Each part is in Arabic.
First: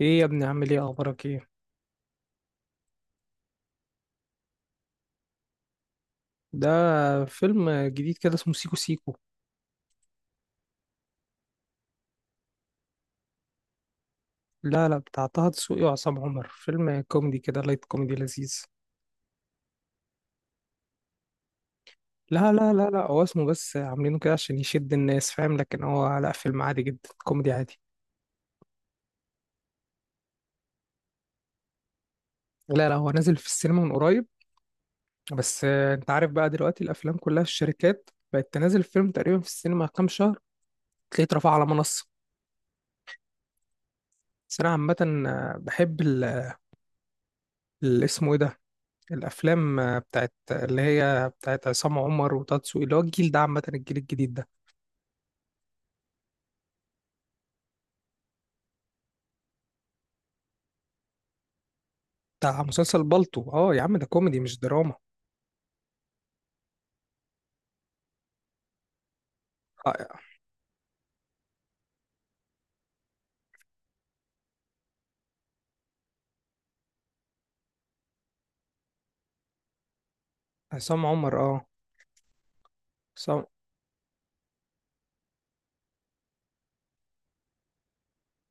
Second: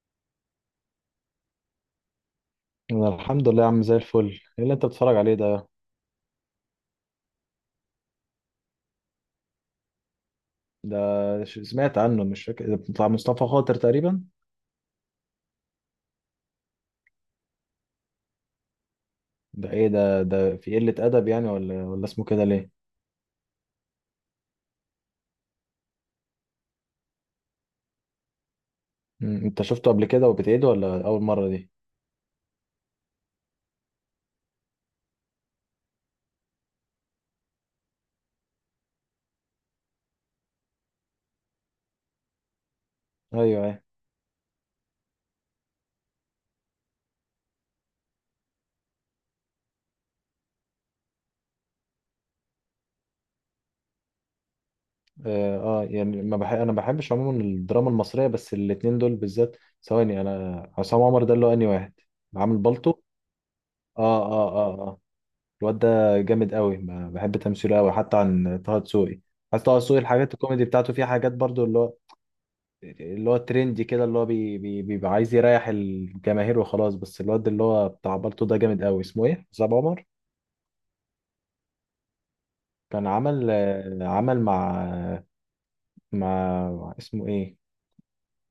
ايه يا ابني، عامل ايه، اخبارك ايه؟ أنا الحمد لله يا عم زي الفل. ايه اللي انت بتتفرج عليه ده؟ ده فيلم جديد كده اسمه سيكو سيكو. ده سمعت عنه، مش فاكر، ده بتاع مصطفى خاطر تقريبا. لا لا، بتاع طه دسوقي وعصام عمر، فيلم كوميدي كده، لايت كوميدي لذيذ. ده ايه ده في قلة ادب يعني، ولا اسمه كده لا ليه؟ لا لا لا، هو اسمه بس، عاملينه كده عشان يشد الناس، فاهم؟ لكن هو لا، فيلم عادي جدا، كوميدي عادي. انت شفته قبل كده وبتعيده ولا اول مرة دي؟ لا لا، هو نازل في السينما من قريب. بس انت عارف بقى دلوقتي الافلام كلها في الشركات بقت تنزل، الفيلم تقريبا في السينما كام شهر، تلاقيه اترفع على منصة. ايوه، ايوه. بس انا عامة بحب اسمه ايه ده، الافلام بتاعت اللي هي بتاعت عصام عمر وتاتسو، اللي هو الجيل ده، عامه الجيل الجديد ده. يعني ما بح... انا بحبش عموما الدراما المصرية، بس الاتنين دول بالذات. ثواني، انا عصام عمر ده اللي هو انهي واحد؟ عامل بتاع بالطو؟ مسلسل بالطو، اه يا عم، ده اه، كوميدي اه، مش اه، دراما. اه. الواد ده جامد قوي، بحب تمثيله قوي حتى عن طه دسوقي. حتى طه دسوقي آه، الحاجات الكوميدي بتاعته فيها حاجات برضو، اللي هو ترندي كده، اللي هو بي بي بيبقى عايز يريح الجماهير وخلاص. بس الواد اللي هو بتاع بالطو ده جامد قوي، اسمه ايه، حسام عمر. عصام عمر، اه. كان عصام. عمل، عمل مع اسمه ايه،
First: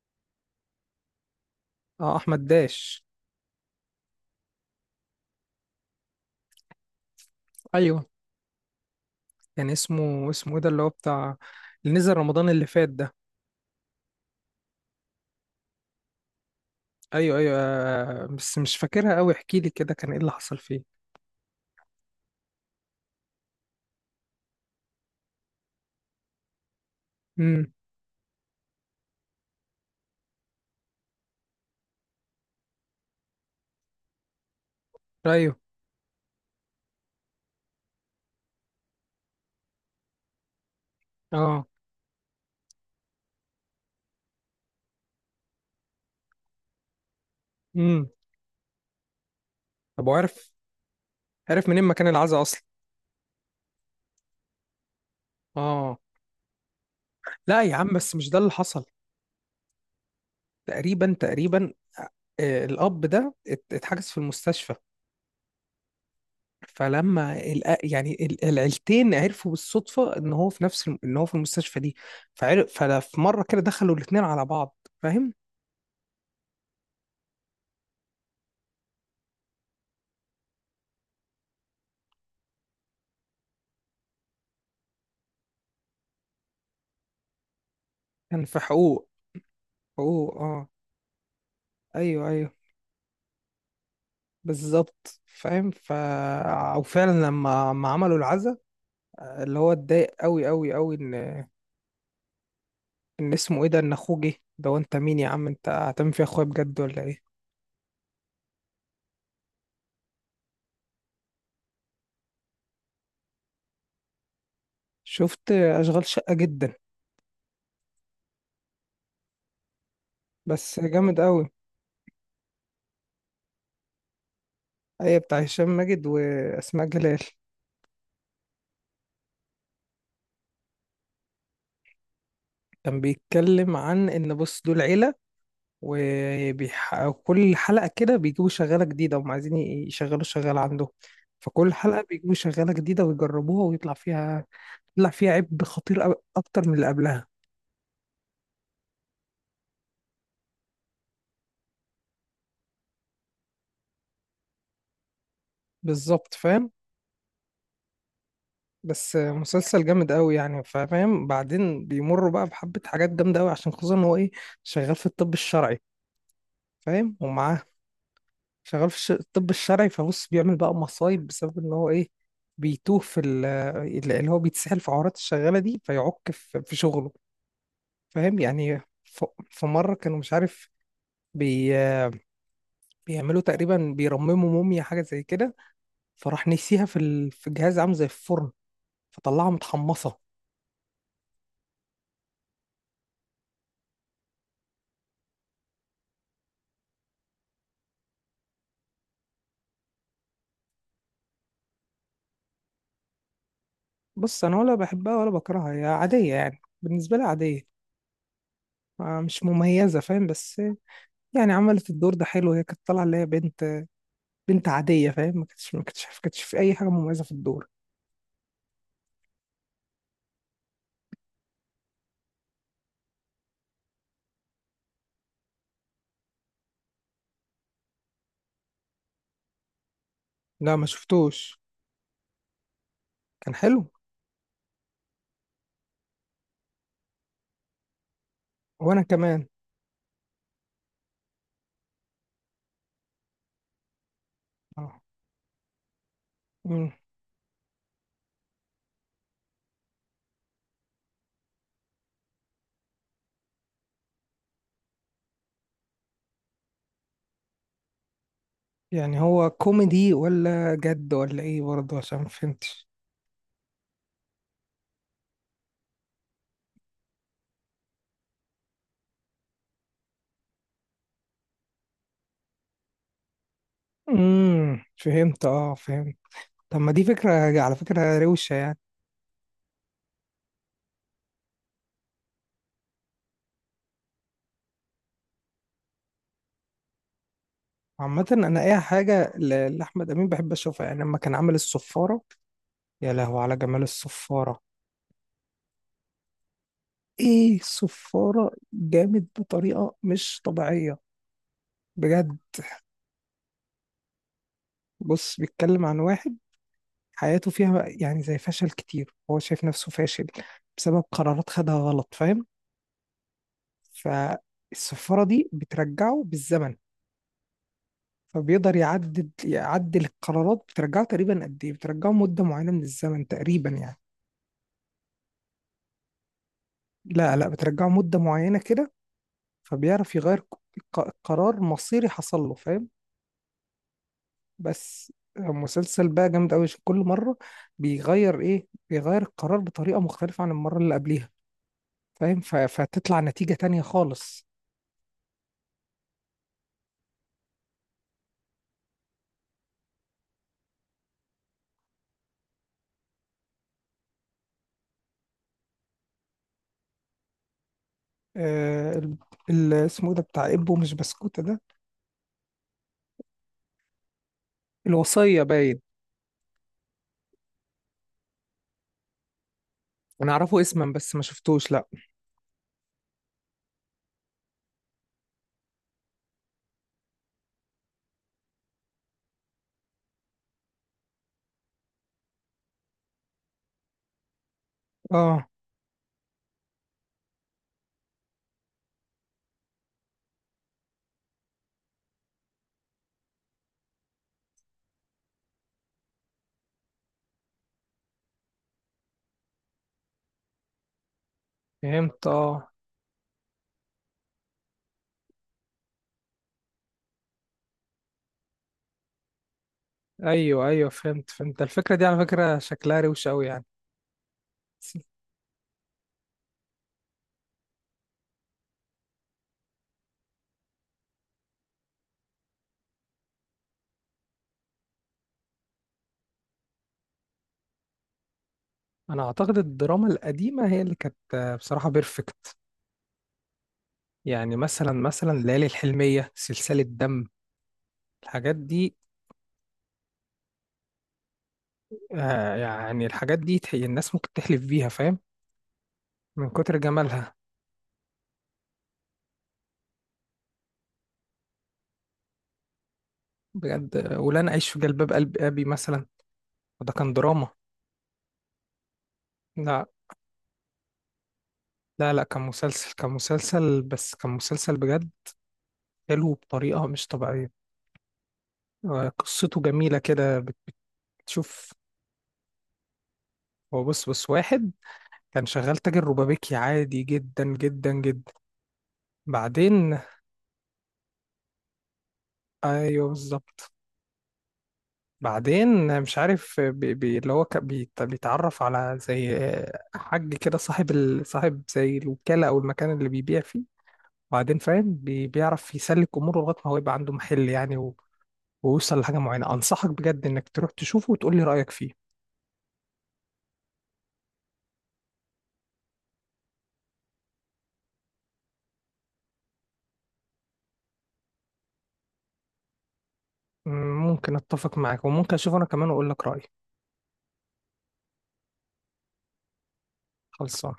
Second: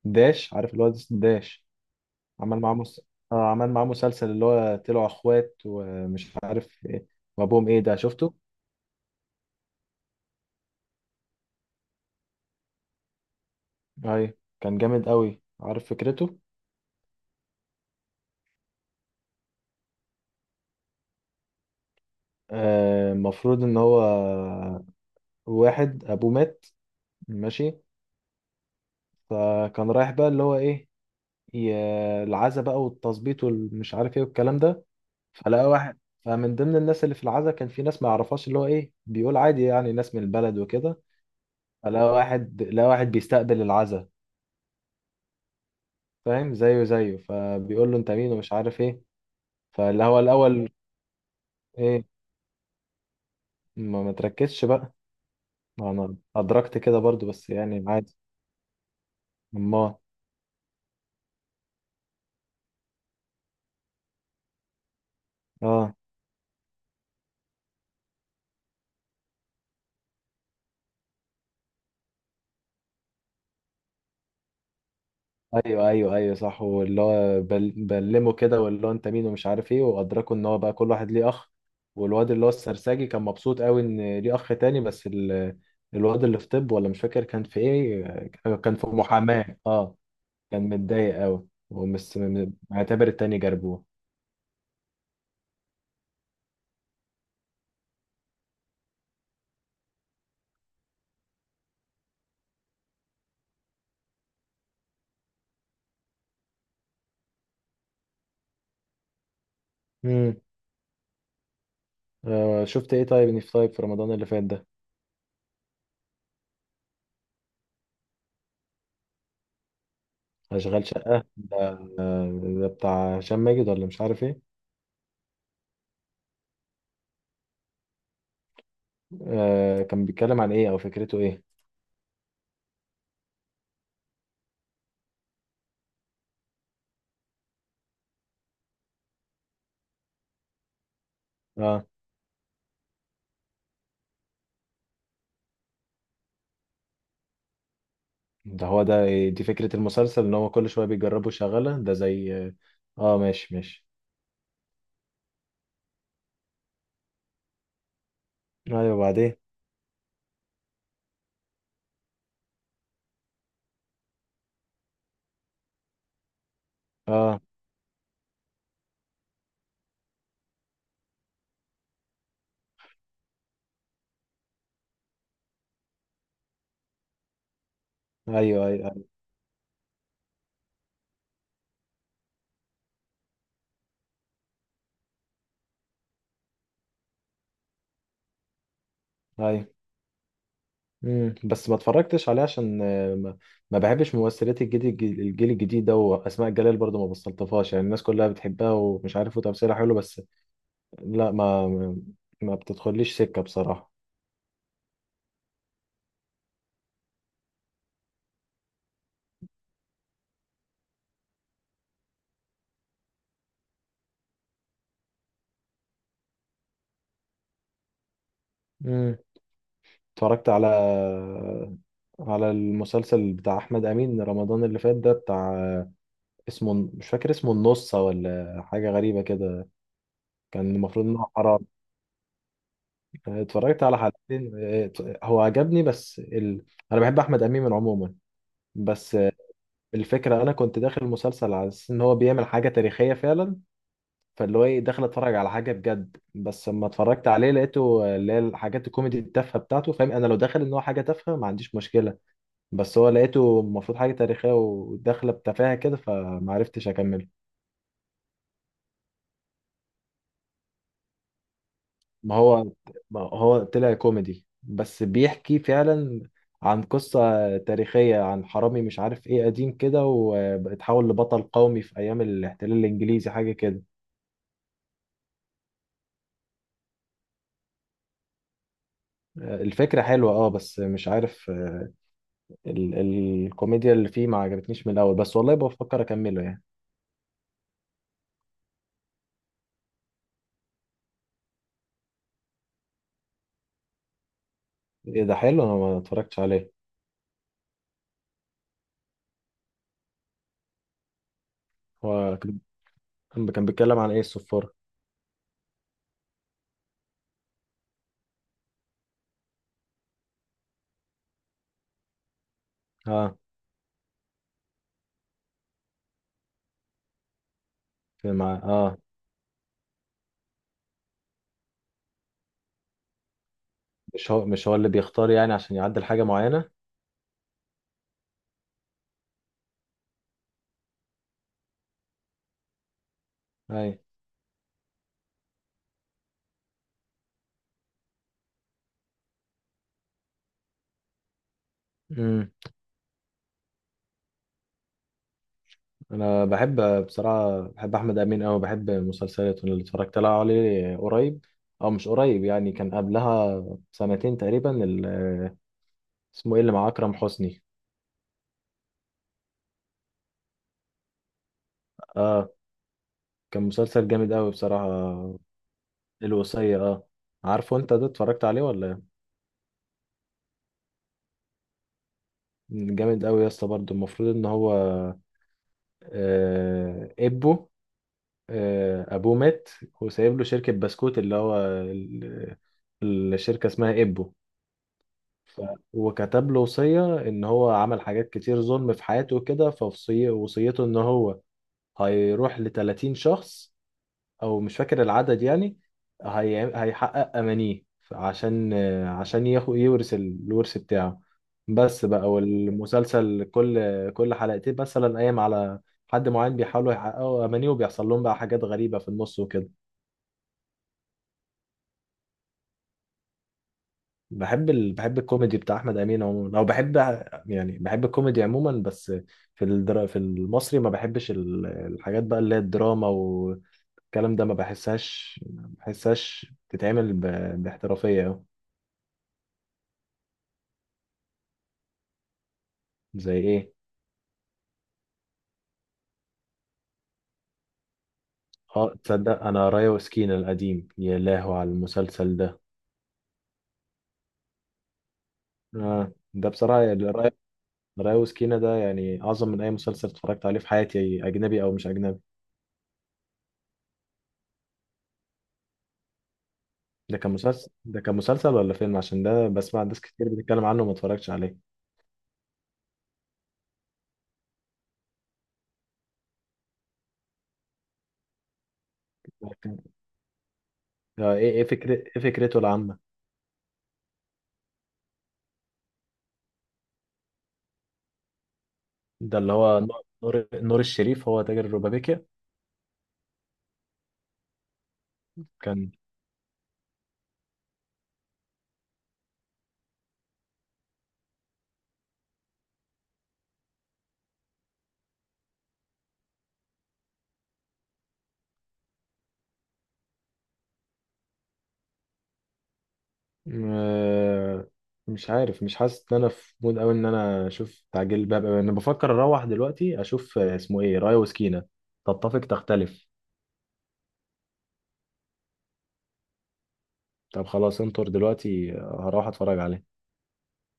داش، عارف الواد اسمه داش. اه، احمد عمل معاه مس... داش. عمل معاه مسلسل اللي هو طلعوا اخوات ومش عارف ايه، وابوهم، ايه ده ايوه، شفته؟ كان اسمه ايه ده، اللي هو بتاع اللي نزل رمضان اللي فات ده. ايوه، كان جامد قوي، عارف فكرته؟ ايوه ايوه، بس مش فاكرها قوي، احكي لي كده، كان ايه اللي حصل فيه. المفروض ان هو واحد ابوه مات، امم. ماشي، فكان رايح بقى اللي هو ايه، العزا بقى، والتظبيط والمش عارف ايه والكلام ده. ايوه. فلقى واحد، فمن ضمن الناس اللي في العزا كان في ناس ما يعرفهاش، اللي هو ايه، بيقول عادي يعني، ناس من البلد وكده. اه. فلقى واحد لقى واحد بيستقبل العزا، فاهم، زيه زيه، فبيقول له امم. انت مين ومش عارف ايه، فاللي طب هو وعرف، الاول، عرف منين ايه، مكان العزا اصلا؟ ما تركزش بقى، ما اه. انا ادركت كده برضو، بس لا يا يعني عم، بس عادي. مش ده اللي حصل. امال. تقريبا. الأب ده اتحجز في المستشفى. اه، فلما العيلتين عرفوا بالصدفة إن هو في نفس إن هو في المستشفى دي. فعرف، ففي مرة كده دخلوا الاتنين على بعض، فاهم. ايوه، ايوه، ايوه، صح، واللي هو بلمه كده، واللي هو انت مين ومش عارف ايه، وادركوا ان هو بقى كل واحد ليه اخ. والواد اللي هو السرساجي كان مبسوط قوي ان ليه اخ تاني، بس ال... الواد اللي في طب، ولا مش فاكر كان في ايه، كان في كان في حقوق. محاماة، اه. حقوق، اه. كان متضايق قوي أيوه أيوه، معتبر التاني جربوه. بالظبط، فاهم، ف. او فعلا لما ما عملوا العزا، اللي هو اتضايق قوي قوي قوي ان اسمه ايه ده، ان اخوه جه ده، وانت مين يا عم، انت هتعمل في اخويا بجد ولا ايه؟ امم. شفت ايه طيب، اني في طيب في رمضان اللي فات ده، شفت اشغال شقة، جدا بس اشغال جامد شقة قوي. ده، آه، ده بتاع هشام ماجد ولا مش عارف ايه، ايوه، بتاع هشام ماجد واسماء جلال. كان بيتكلم عن ايه او فكرته ايه؟ كان بيتكلم عن ان، بص، دول عيله، وكل حلقه كده بيجيبوا شغاله جديده، وهم عايزين يشغلوا شغاله عندهم. فكل آه. حلقه بيجيبوا شغاله جديده ويجربوها ويطلع فيها، يطلع فيها عيب خطير أوي، اكتر من اللي قبلها. ده هو ده دي فكرة المسلسل، ان هو كل شوية بيجربوا شغالة، ده زي اه، ماشي ماشي. بالظبط، فاهم. ايوه، بس بعدين. مسلسل جامد قوي يعني، فاهم. بعدين بيمروا بقى بحبه حاجات جامده قوي، عشان خصوصا ان هو ايه، شغال في الطب الشرعي، فاهم. اه، ومعاه، شغال في الطب الشرعي، فبص بيعمل بقى مصايب بسبب ان هو ايه، بيتوه في اللي هو بيتسحل في عورات الشغالة دي، فيعك في شغله، فاهم ايوه، يعني، ايوه، ف. في مرة كانوا مش عارف، بي بيعملوا تقريبا، بيرمموا موميا حاجة زي كده، فراح نسيها في ال... في جهاز عامل زي الفرن، فطلعها ايوه. متحمصة. بس ما اتفرجتش عليه عشان، ما بحبش ممثلات الجيل الجيل الجديد ده، واسماء جلال برضو ما بستلطفهاش يعني، الناس كلها بتحبها ومش عارف وتمثيلها حلو بس. لا، ما بتدخليش سكة بصراحة. بص، أنا ولا بحبها ولا بكرهها، هي عادية يعني، بالنسبة لي عادية. مش مميزة، فاهم. بس يعني عملت الدور ده حلو، هي كانت طالعة اللي هي بنت، عادية، فاهم. ما كانتش ما كانتش ما كانتش في أي حاجة مميزة في الدور. امم اتفرجت على المسلسل بتاع احمد امين رمضان اللي فات ده، بتاع اسمه مش فاكر اسمه، النص ولا حاجة غريبة كده، كان لا ما المفروض إنه شفتوش. حرام. كان اتفرجت حلو. على حلقتين، هو عجبني بس أنا بحب أحمد أمين عموما، وأنا بس اه، كمان. الفكرة أنا كنت داخل المسلسل على أساس إن هو بيعمل حاجة تاريخية فعلا، فاللي هو إيه، اه. داخل أتفرج على حاجة بجد، بس لما مم. اتفرجت عليه لقيته اللي هي الحاجات الكوميدي التافهة بتاعته، فاهم، أنا لو داخل إن هو حاجة تافهة ما عنديش مشكلة، بس هو لقيته المفروض حاجة تاريخية وداخلة بتفاهة كده فمعرفتش أكمل. يعني هو كوميدي ولا جد ولا إيه برضه؟ عشان ما ما هو فهمتش. ما هو طلع كوميدي بس بيحكي فعلا عن قصة تاريخية، عن حرامي مش عارف ايه قديم كده، واتحول لبطل قومي في ايام الاحتلال الانجليزي، حاجة كده. امم، فهمت. اه، فهمت. طب ما دي فكرة، على فكرة روشة يعني. الفكرة حلوة اه، بس مش عارف ال الكوميديا اللي فيه ما عجبتنيش من الاول، بس والله بفكر اكمله يعني. عامة أنا أي حاجة لأحمد أمين بحب أشوفها. يعني لما كان عامل الصفارة، يا لهو على جمال الصفارة! ايه ده، حلو، انا ما اتفرجتش عليه. إيه، الصفارة جامد بطريقة مش طبيعية، بجد. كان بيتكلم عن ايه الصفارة؟ بص، بيتكلم عن واحد حياته فيها يعني زي فشل كتير، هو شايف نفسه فاشل بسبب قرارات خدها غلط، فاهم. اه فالسفارة دي بترجعه بالزمن، في مع فبيقدر يعدل، يعدل القرارات. بترجعه تقريبا قد ايه، بترجعه مدة معينة من الزمن تقريبا يعني. مش هو، مش هو اللي بيختار يعني عشان يعدل حاجة معينة؟ لا لا، بترجعه مدة معينة كده، فبيعرف يغير قرار مصيري حصل له، فاهم. بس مسلسل بقى جامد قوي، كل مرة بيغير ايه، بيغير القرار بطريقة مختلفة عن المرة اللي قبلها، فاهم، اي، فتطلع نتيجة تانية خالص. انا بحب، بحب احمد امين أوي، بحب مسلسلاته اللي اتفرجت لها عليه قريب، او مش قريب يعني، كان قبلها سنتين تقريبا، اسمه ايه اللي مع اكرم حسني؟ آه، اسمه إيه ده بتاع ابو مش بسكوتة ده؟ اه، كان مسلسل جامد أوي بصراحه. الوصية، باين. الوصيه، اه. عارفه انت ده اتفرجت عليه ولا إيه؟ انا اعرفه اسما بس ما شفتوش، لا. جامد أوي يا اسطى، برضه المفروض ان هو، آه ابوه آه، ابوه مات، وسايب له شركه بسكوت اللي هو ال- الشركه اسمها ابو، اه، فهو كتب له وصية إن هو عمل حاجات كتير ظلم في حياته وكده، فوصية وصيته إن هو هيروح لتلاتين شخص، أو مش فاكر العدد يعني، هيحقق أمانيه عشان ياخد يورث الورث بتاعه. بس فهمت. بقى، اه، والمسلسل كل حلقتين مثلا قايم على حد معين، بيحاولوا يحققوا أمانيه وبيحصل لهم بقى حاجات غريبة في النص وكده. ايوه ايوه، فهمت فهمت الفكرة دي، على فكرة شكلها روش قوي يعني. بحب بس بحب الكوميدي بتاع احمد امين عموما، او بحب يعني بحب الكوميدي عموما بس. في في المصري ما بحبش الحاجات بقى اللي هي الدراما والكلام ده، ما بحسهاش تتعمل باحترافية أوي. انا اعتقد الدراما القديمة هي اللي كانت بصراحة بيرفكت. زي ايه؟ يعني مثلا ليالي الحلمية، سلسلة دم، الحاجات اه، دي. تصدق انا رايا وسكينة القديم، يا لهو على المسلسل آه، ده. يعني الحاجات دي الناس ممكن تحلف بيها، فاهم، آه. ده من كتر بصراحة يعني، جمالها. رايا وسكينة ده، يعني اعظم من اي مسلسل اتفرجت عليه في حياتي، اجنبي او مش اجنبي. بجد. ولا انا اعيش في جلباب قلب ابي مثلا، وده كان دراما. ده كان مسلسل ولا فيلم؟ عشان ده بسمع لا ناس كتير بتتكلم عنه وما اتفرجتش عليه. لا لا، كان مسلسل، كان مسلسل، بس كان مسلسل بجد حلو بطريقة مش طبيعية. قصته لكن جميلة كده، ايه، بتشوف. فكرة ايه فكرته العامة؟ هو بص، بص واحد كان شغال تاجر روبابيكي عادي جدا جدا جدا. ده اللي هو بعدين، نور نور الشريف، هو تاجر الربابيكيا. ايوه بالظبط. كان بعدين مش عارف، بي بي اللي هو كان بيتعرف على زي حاج كده، صاحب ال... صاحب زي الوكالة او المكان اللي بيبيع فيه. بعدين فاهم، بيعرف يسلك اموره لغاية ما هو يبقى عنده محل يعني، ويوصل لحاجة معينة. أنصحك بجد إنك تروح تشوفه وتقول لي رأيك فيه. آه، مش عارف، مش حاسس ان انا في مود قوي ان انا اشوف تعجيل الباب أوي. انا بفكر اروح دلوقتي اشوف، اسمه ايه، رايا وسكينة. تتفق تختلف. ممكن أتفق معاك وممكن أشوفه أنا كمان وأقول لك رأيي. طب خلاص انطر دلوقتي، هروح اتفرج عليه. خلصان.